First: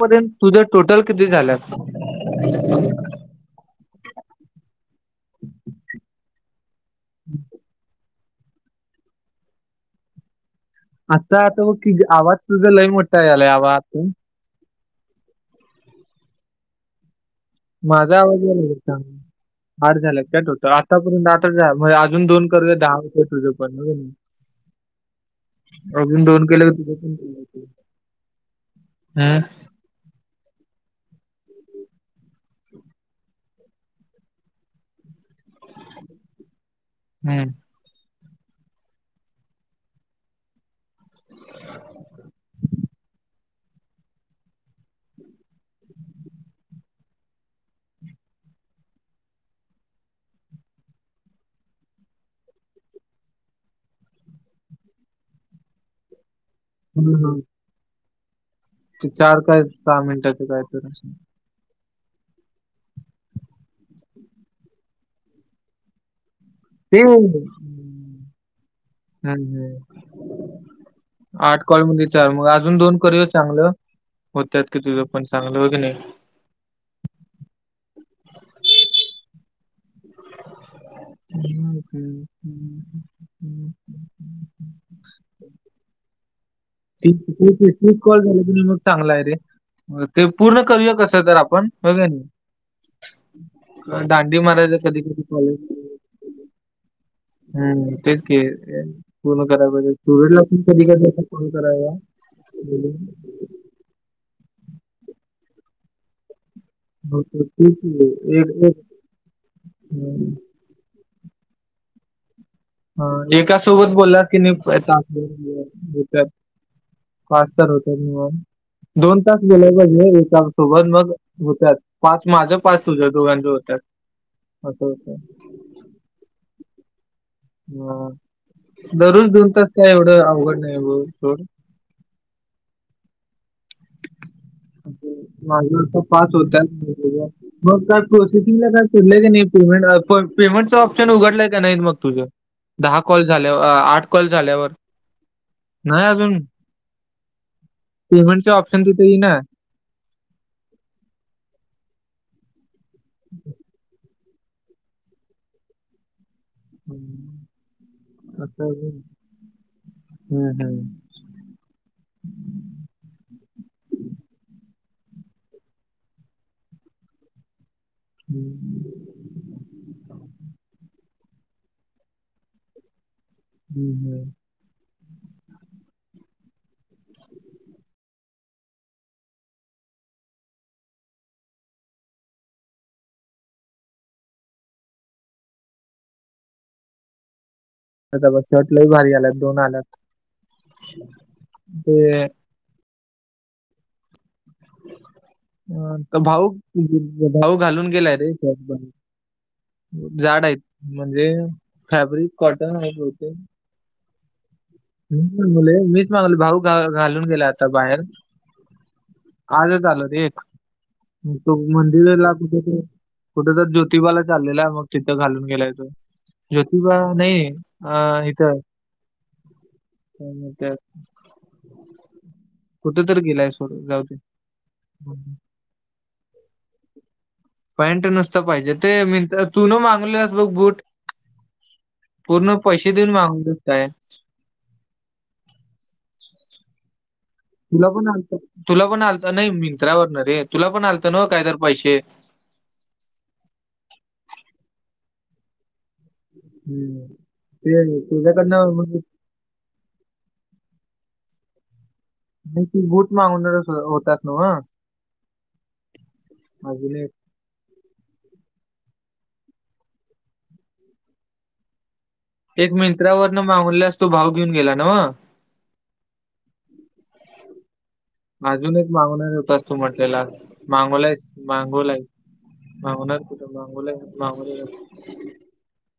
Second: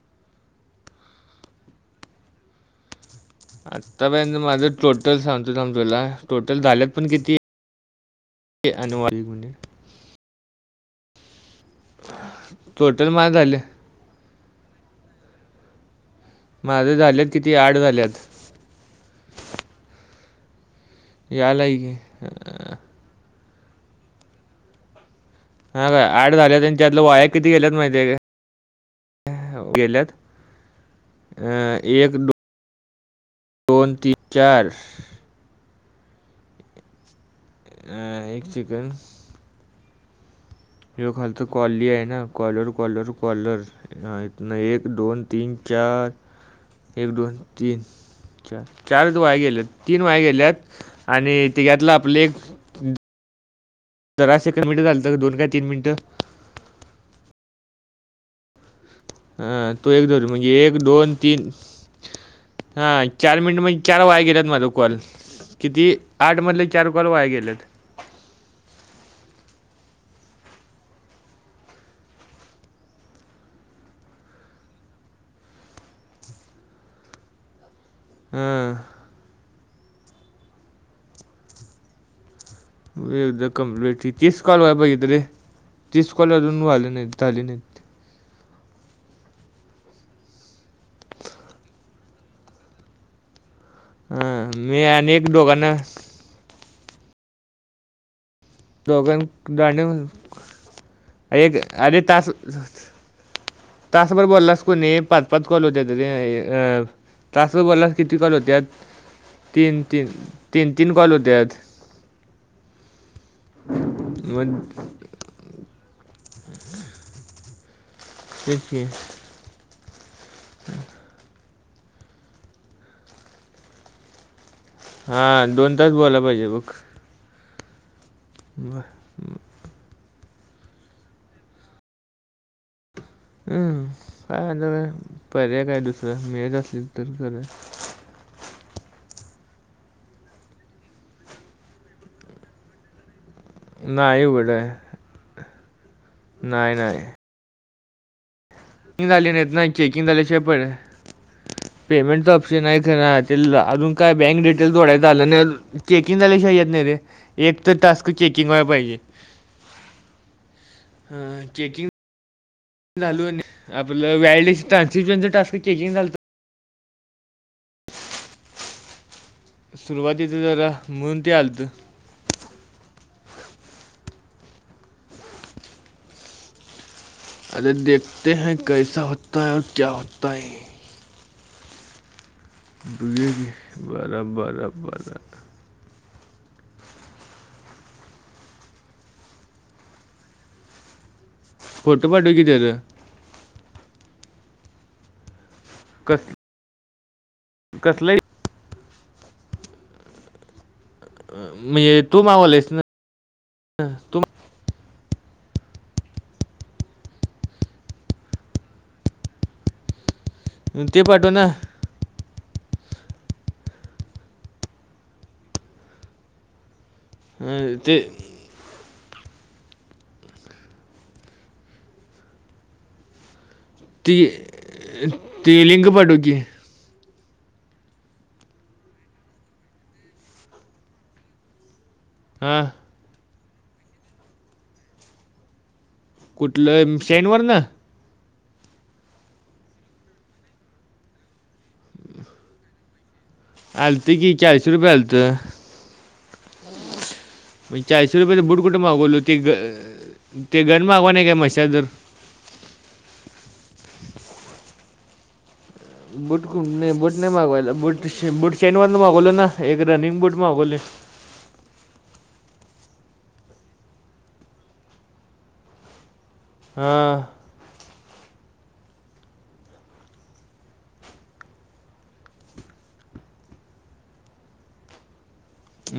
पर्यत तुझं टोटल किती झाल्यात? आत्ता पर्यंत माझं टोटल सांगतो थांब तुला टोटल झाल्यात पण किती? हे अनुवार्य गून्हे आता असं बघ कि आवाज तुझा लय टोटल मोठा माझं यालाय झाले आवातून माझं झालेत माझा आवाज यालाय काय सांग आठ झाल्यात काय टोटल आठ आतापर्यंत आठचं यायला झालं की म्हणजे होय अजून दोन करुया दहा हुत्यात तुझं पण होनी. हां काय अजून आठ दोन झाल्यात केले आणि कि त्यातलं वाया किती गेल्यात तुझंपण माहिती आहे हा का गेल्यात एक दो दोन, तीन, चार हम्म अ एक सेकंद ह्यो खालचं कॉल्ली आहे ना कॉलर कॉलर कॉलर ह हितन एक दोन, तीन, चार, एक, दोन, तीन चा चारचं वाया गेल्यात तीन वाया गेल्यात आणि त्याच्यातलं आपलं एक जरासे कमी झालतं दोन काय तीन मिनिटं. [unintelligible] ते चार काय अं तु सहा एक धर मिनिटाचं म्हणजे काय एक, तर असेल. दोन, तीन हा चार मिनिट म्हजी चार वाया गेल्यात माझ कॉल किती आठ मधलं [unintelligible] आठ कॉल म्हणजे चार मग अजून दोन करुया चांगलं?? होत्यात की तुझं पण चांगलं हो की नाही? हं [unintelligible] एकदा हम्म. कम्प्लीट ते तीस कॉल व्हाय पाहिजेत रे तीस कॉल अजून व्हायले तीस नाईत झालं नाहीत. तीस- तीस कॉल झालं कि नाही ग चांगल हाय रे ते पूर्ण करूया कसं तर आपण होय कनी. दांडी हां मी मारायच कधी आणि कधी एक कॉलेज दोघांना हा तेच कि दोघां पूर्ण कराय दांडे पाहिजे सुरजला पण कधी कधी फोन एक करायचा? अरे तास तासभर बोललास कुनय पाच पाच कॉल हुत्यात रे अ होतं. तासभर तेच बोलास तर की किती कॉल एक हुत्यात एक तीन तीन तीन तीन कॉल हुत्यात ह एका सोबत बोललास की नाही मग ब बतर फस् तर होत म [inaudible] तेच कि आत्ताच गेलं पाहिजे एका सोबत मग होत्यात. पाच माझं पाच तुझ दोघांच होतात? असं होतं. हा दोन तास बोलाय पाहिजे बघ. बर ह दरोज दोन तास काय एवढं अवघड नाही बघ सोड हम् काय आता काय पर्याय काय माझं आता दुसररं मिळत असली तर करूया प्रोसेसिंग ला काय सोडलय का नई, पेमेट वर पेमेंटच ऑप्शन उघडलाय का नाही बघ तुझं? दहा कॉल झाल्यावर, अ आठ नाही कॉल उघड झाल्यावर न्हाय अजून. नाय, नाय. पेमेंटचे ऑप्शन दि चेकिंग झाले नाहीत ना, चेकिंग झाल्याशिवाय पर पेमेंटच ऑप्शन आहे दिलं नाशिलं अजून काय बँक डिटेल जोडायचं आलं नाही अजून, चेकिंग झाल्याशिवाय येत नाही रे, हम्म. एक तर टास्क चेकिंग आता व्हाया पाहिजे. अजून- हम्म, हम्म. अं चेकिंग चालू आहे ना, आपलं व्हॅलिडेशन ट्रांजक्शन च टास्क चेकिंग झालत. [inaudible] सुरुवातीचं जरा म्हणून ते आलतं. हम् -हम्, अरे देखते है कैसा होता है और क्या होता है? तुझे बी बारा, बारा, बारा. त्याचा बघ शर्ट लैयभारी आल्यात दोन आल्यात. फोटो ते पाठवं की त्याचं. त कस भाऊ, भाऊ घालून गेलाय कसलं रे. [inaudible] जाड आहेत. म्हणजे म्हणजे फॅब्रिक कॉटन हाय बहुतेक.. ह तु मुले मीच मागायलोय भाऊ घा घालून गेला आता बाहेर. आजच आलं रे एक. ते पाठव ना? तो मंदिरला कुठं?, कुठं तर ज्योतिबाला चाललेला आहे मग तिथं घालून गेलाय तो. ज्योतिबा नाही, अं, अ. ते हे त्य हं म त्य कुठे तर गेलाय, सोड जाऊ दे ती, ती लिंक पाठव की. पॅन्ट नसतं पाहिजे ते मीन तू नं मागवल्यात बघ बूट. पूर्ण हां पैशे देऊन मागवू काय? कुठलं म सेंन वरन? तुला पण आलंत नयी मिनंत्रा बघ ना रे, तुला पण आलत नाव् काय तर पैशे? आलंत की, चारशे रुपये आलंत. हम्म. म ते चारशे रुपयचं बुट तुझ्याकडनं कुठे म्हणजे मागवलत? ते ग ते गन मागवाय नाही का मशादर नाही तू बूट मागवणार होतास नव्ह? बूट नाय, अजून एक बूट नाही मागवायला बूट, बूट शेन वरण मागवलो ना एक रनिंग बूट मागवलेय. एक मिंत्रावरन मागवलेलास तो भाव घेऊन गेला नव्ह? हां, [inaudible] अजून एक मागवनार होतास तू म्हटलेला, माांगवलायेस् मांगोवला आहे. मागणार कुठं मांगोवलाय, मांगवलाय की.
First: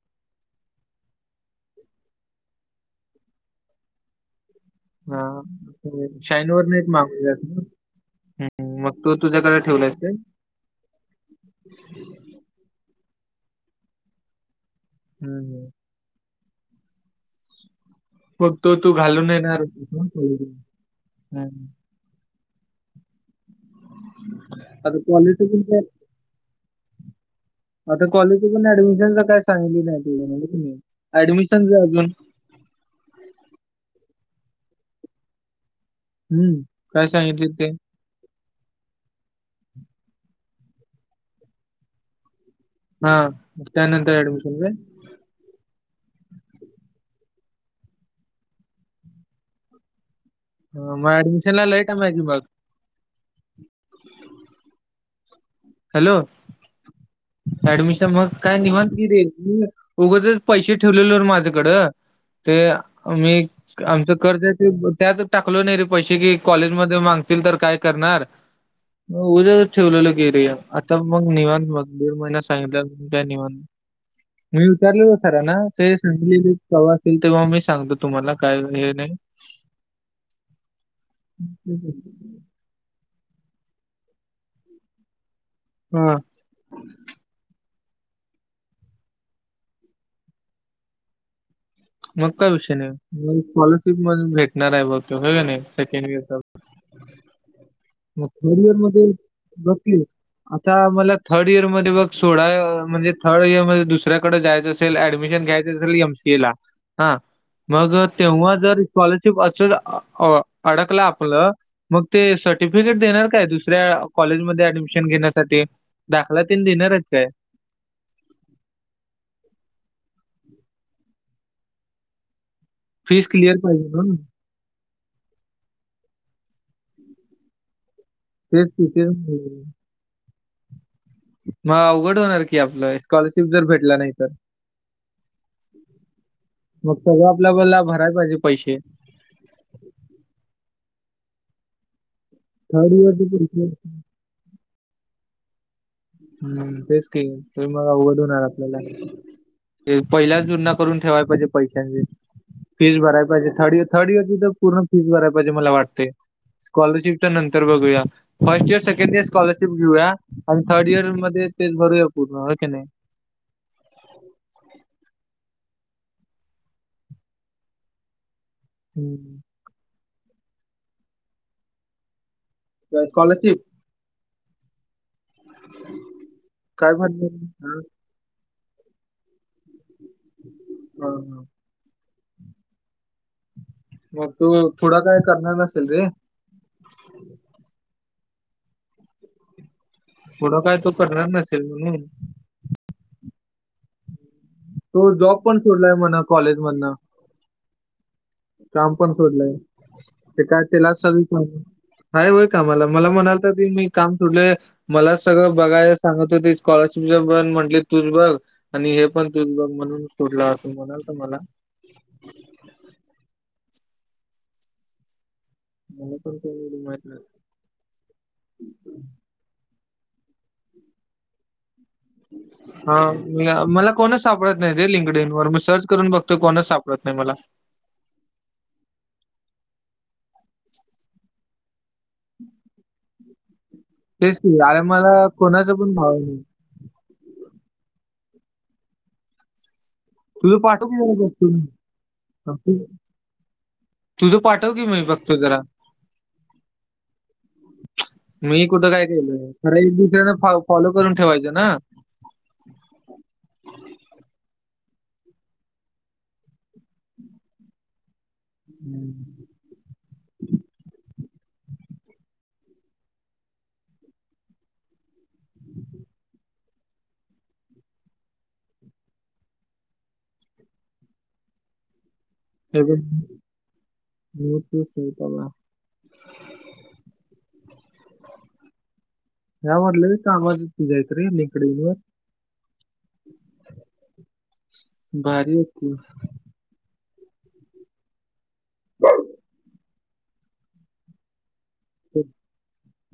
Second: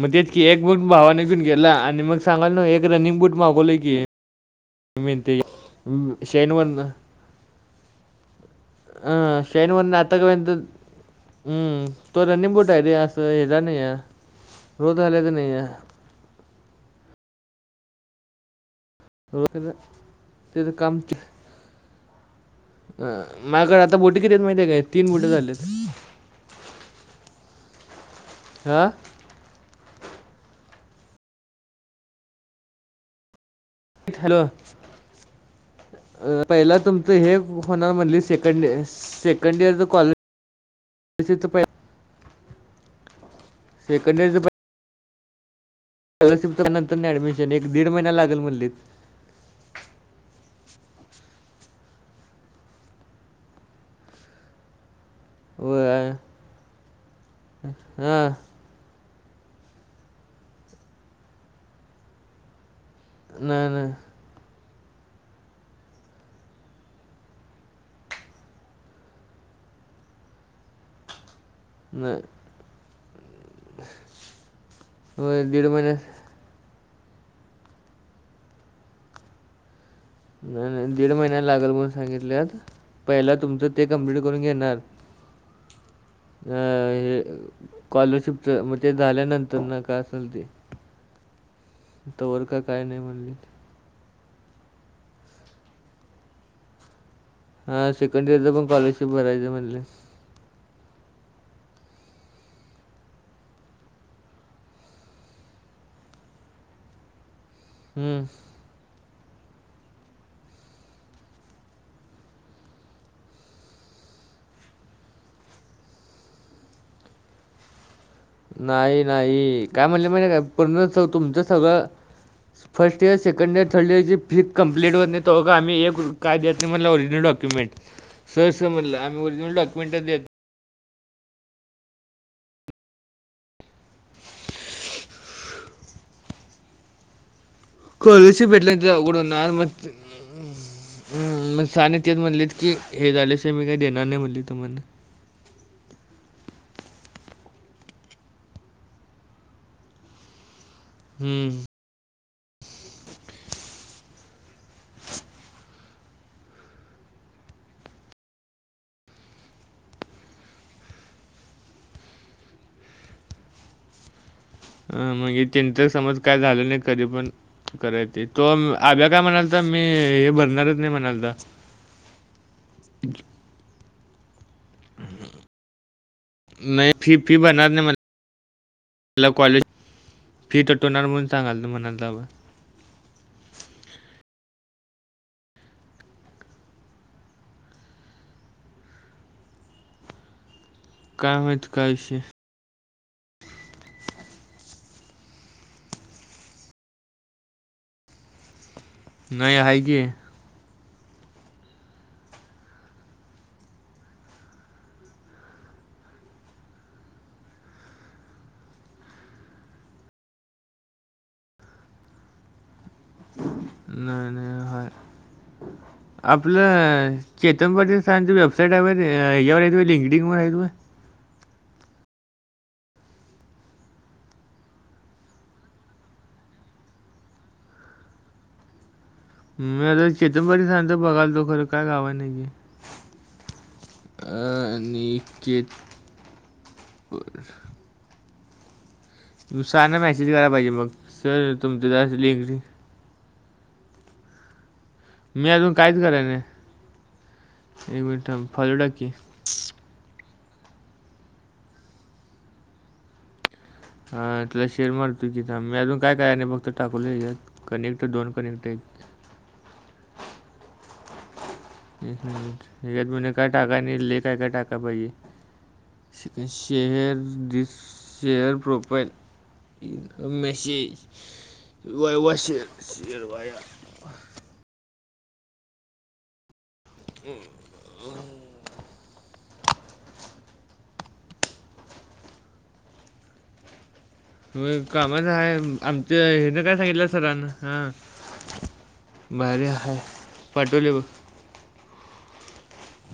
म तेच की एक बुट भावाने घेऊन गेला आणि मग सांगायलो नाव् एक रनिंग बूट मागवलंय की. मी ते हां. शेन शाईनवर वरणं. [inaudible] हं. मग तो अं तुझ्याकडे शेन वरन ठेवलायस काय? आता कवा एंत हम्म तो रनिंग बूट हाय रे असं हेचा नाही ये रोज घालायचा हं, नाहीये. हं. मग तो तू घालून रोज येणार. झालं- त्याचं काम अह माझं आता बूट कितीे हाय माहितीेय काय? आता तीन बूट कॉलेजचं पण झालीत. काय आता कॉलेजच पण ऍडमिशनच काय? [inaudible] ऍडमिशनच अजून हॅलो हं. पहिला काय तुमचं हे हे सांगितली ते? होणार म्हणलीस सेकंडइयर, सेकंड इयरच कॉलेज तीत [inaudible] हा त्यानंतर सेकंड ऍडमिशन व्हय. स्कॉलरशिपच्या नंतर ऍडमिशन एक दीड महिना लागल म्हणली. हो मग अडमिशन लय टाईम आहे की मग व हॅलो ऍडमिशन मग हां काय निवांत [unintelligible] उगाचच पैसे ठेवलेले माझ्याकडं ते मी ना ना आमच कर्ज ते त्यात टाकलो नाही रे पैसे कि कॉलेज मध्ये मागतील तर काय करणार मग उद्या ठेवलेलं गेलिया आता मग निवांत मग दीड नाही महिना सांगितलं द्या निवांत. मी विचारले हो होय सरांना दीड [unintelligible] महिन्या सव असेल तेव्हा मी सांगतो तुम्हाला काय हे नाही अह दीड महिना लागल म्हणून सांगितल्यात पहिला तुमचं ते कंप्लीट करून घेणार हा. अह हे स्कॉलरशिपच म्हणजे ते झाल्यानंतर ना काय असेल ते मग तोवर काय का विषय नाही म्हणले मंग कॉलेज [unintelligible] भेटणार आहे बघ तो का नाही सेकंड इयरचा हां मग सेकंड इयरचं पण थर्डइयर मध्ये स्कॉलरशिप भरायचं म्हणले बसशील आता मला थर्ड इयर मध्ये बग सोळा म्हणजे थर्ड इयर मध्ये दुसऱ्याकडें जायचं त्याला ऍडमिशन घ्यायच असल एम सी ए ला हा, मग हं. तेव्हा जर स्कॉलरशिप असल अह अडकल आपलं मग ते सर्टिफिकेट देणार काय दुसऱ्या कॉलेजमध्ये ऍडमिशन घेण्यासाठी? दाखला तीन देणार आहेत काय? नाही नाही काय म्हणलं माहिती आहे काय पूर्ण तुमचं सगळं first year, fees second clear year, पाहिजे थर्ड इयरची ना फी कंप्लीट होत नाही तोपर्यंत आम्ही एक काय देत नाही म्हणलं ओरिजनल डॉक्युमेंट सर अस तेच की, म्हणलं तेच आम्ही ओरिजनल म्हणलं. डक्युमेंट देत मग अवघड होणार की आपलं, स्कॉलरशिप जर भेटला नाही तर मग सगळं आपल्या बोलला स्कॉलरशिप भेटली नाही तर अवघड होणार म म सानेे तेच म्हणलेत की थर्ड हे इयरचे झालेशिकाय मी पैसे काही देणार नाही म्हणले तुम्हाला हम्म तेच के तर मग अवघड होणार आपल्याला ते पहिल्याच जुना करून ठेवाय पाहिजे हम्म पैशांचे फीस भराय पाहिजे. थर्ड इयर थर्ड इयरची तर पूर्ण फीस भराय पाहीजे मला वाटते स्कॉलरशिपच्या नंतर बघूया. First year, second year scholarship घेऊया थर्ड इयर मध्ये ते भरूया पूर्ण हो की नाही. अह मग त्याच समज काय झालं नाही कधी पण कराय ते तो आगा काय म्हणाला ता मी हे भरणारच नाही म्हणालता काय स्कॉलरशिप? नाही काय फी भरली फी भरणार हा, नाही म्हण ला कॉलेज, फी तटवणार हा, म्हणून हा. सांगाल म्हणाला मग तू पुढ काय करणार नसेल रे. [inaudible] पुढ काय तो करणार काय नसेल माहित काय म्हणून. विषय तो जॉब पण सोडलाय म्हण कॉलेजमधन. काम पण सोडलय. नाही आहे की ते काय त्यालाच सगळी माहिती हाय होय कामाला. मला म्हणालता मी काम सोडल. मला सगळ बघायला सांगत होते. स्कॉलरशिपच पण म्हटले तुच बघ. आणि हे पण तू बघ. म्हणून सोडला असे म्हणाला तो मला. नाही नाही आहे. मला पण काही आपल, एवढं माहित नाही. चेतन पाटील सरांची वेबसाईट आहे वय यावर आहे पाय, लिंक डींक वर आहे पहाय. [inaudible] हा मला कोणच सापडत नाही ते लिंकडीन वर. मी सर्च करून बघतो, कोणच सापडत नाही मला. मी आता चेेतंबरी सांगतो बघाल तो खर काय कामाचा नाहीये. तेच की, आता मला कोणाचा पण भाव नाही. बर सरांना मेसेज कराय तुझं पाहिजे पाठव बघ. की जरा बघतो सर मी. तुमच जरास लिंक डिंक तुझ पाठव की मी बघ मी अजून कायच कराय नाही. एक मिनिट थांब. फॉलो टाक की. खर एक दुसऱ्याना फ फॉलो करून ठेवायच ना. हा तुला शेअर मारतो कि थांब. मी अजून काय काय आणि फक्त टाकवल यांच्यात. कनेक्ट दोन कनेक्ट आहेत हम्म एक म्हणे काय टाका नाही. लय काय काय टाकाय पाहिजे. श शेअर दिस शेअर प्रोफाईल. एक मेसेज, वायवा शेर [unintelligible] हम्म जा म्हटल कामा जायच रे लींक डी वर. व्हय कामाच आहे. भारी तू आमच हेन काय सांगितल सरांना. हा भारी हाय. पाटवले बघ.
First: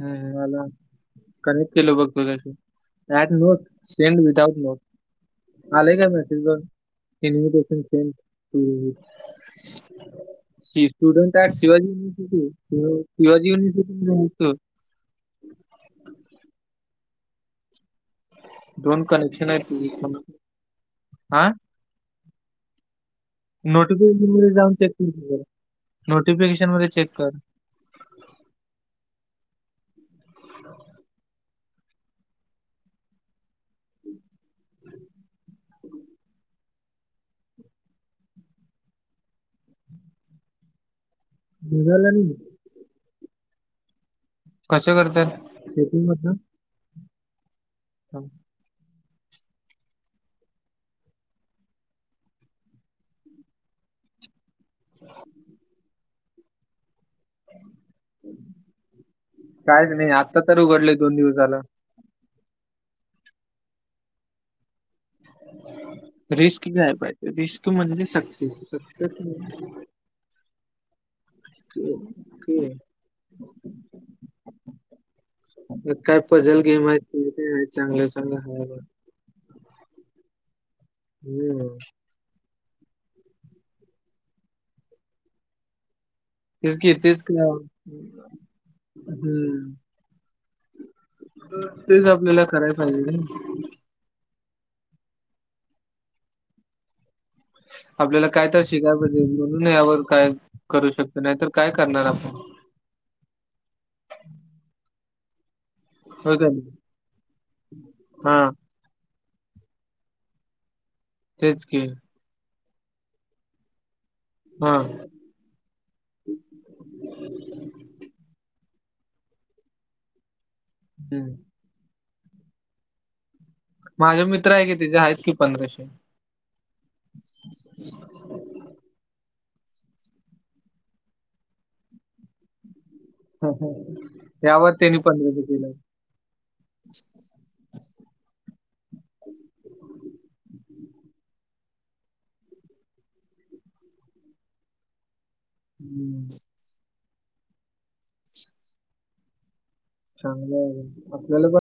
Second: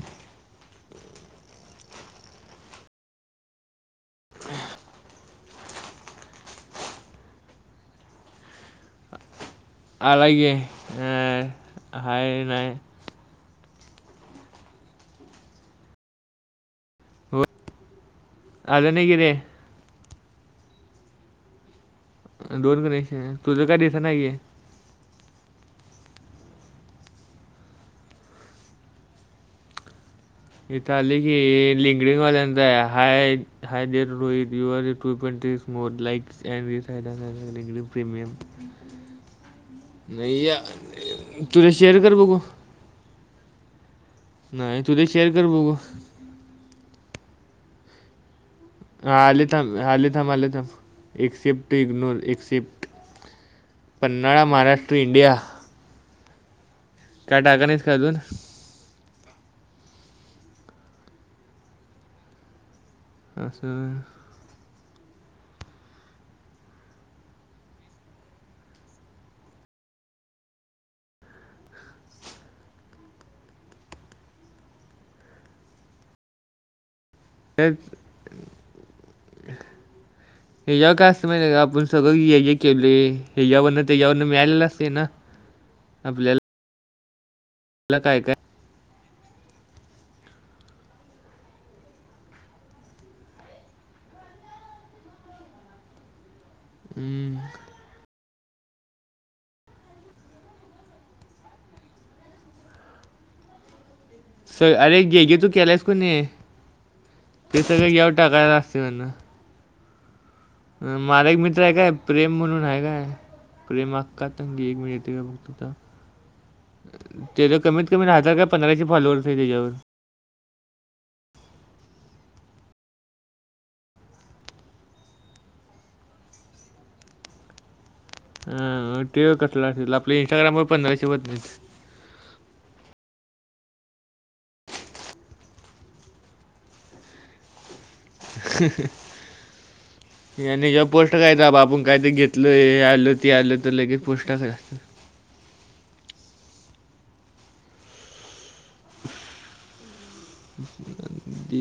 हम्म आल. कनेक्ट केल बघ तुला ते. Right note send without note. आलेय का मेसेज बघ. Invitation send to. आला गे हाय नाही [unintelligible] हो आलं दोन नाही की रे कनेक्शन आहेत. हा दोन कनेक्शन आहे. नोटिफिकेशन मध्ये जाऊन चेक कर. नोटिफिकेशन मध्ये चेक कर. इथ आल की हे लिंगडींग वाल्यांच आहे. हाय हाय रोहित. [unintelligible] नाही या, तुझे शेअर निघालं कर नाही बघू. नाही कसं तुझे शेअर कर करतात बघू. सेटिंग मधनं [inaudible] हा आले थांब. आले थांब. आले थांब. Accept ignore accept Panhala, Maharashtra, India काय टाकाय नाहीस काय अजून? कायच नाही, आत्ता तर उघडलंय दोन दिवस झालं. अस आहे होय. रिस्क घ्यायला पाहिजे. रिस्क म्हणजे सक्सेस सक्सेस. [unintelligible] काय पजल गेम. [unintelligible] त्यात चांगलं आहे चांगल आहे. ह्याच्यावर काय असतं माहित आहे काय, हम्म आपण सगळ केलंय ह्याच्यावरलं त्याच्यावरलं मिळालेल असते ना. आपल्याला तेच कि तेच की. काय काय हम्म. तेच आपल्याला कराय पाहिजे रे. हमं. आपल्याला काय तर शिकायला पाहिजे. म्हणून यावर काय करू शकतोय. नाही तर काय करणार आपण. सग अरे जे जे तू केलायस कणी, होय का नाही ते सगळं यावर हा टाकायचं असतं म्हण. माझा एक मित्र तेच आहे की काय प्रेम म्हणून आहे काय. प्रेम [unintelligible] एक हा मिनट येतय काय बघतो थांब. तेज कमीत कमी हजार काय पंधराशे फॉलोअर्स आहे ह्याच्यावर. हम. माझा मित्र आहे की, त्याचा आहेत की पंधराशे. [inaudible] अ ते कसल आपल्या इन्स्टाग्रामवर पंधराशे होत नाहीत. ह ह. यावर त्यांनी पंधराशे केलं. [inaudible] हं हं. [inaudible] यांनी जेव्हा पोस्ट [unintelligible] आपण काय तर घेतलय हे आलं ते आलं तर लगेच पोस्टा [unintelligible] [inaudible] चांगलंय. आपल्याला पण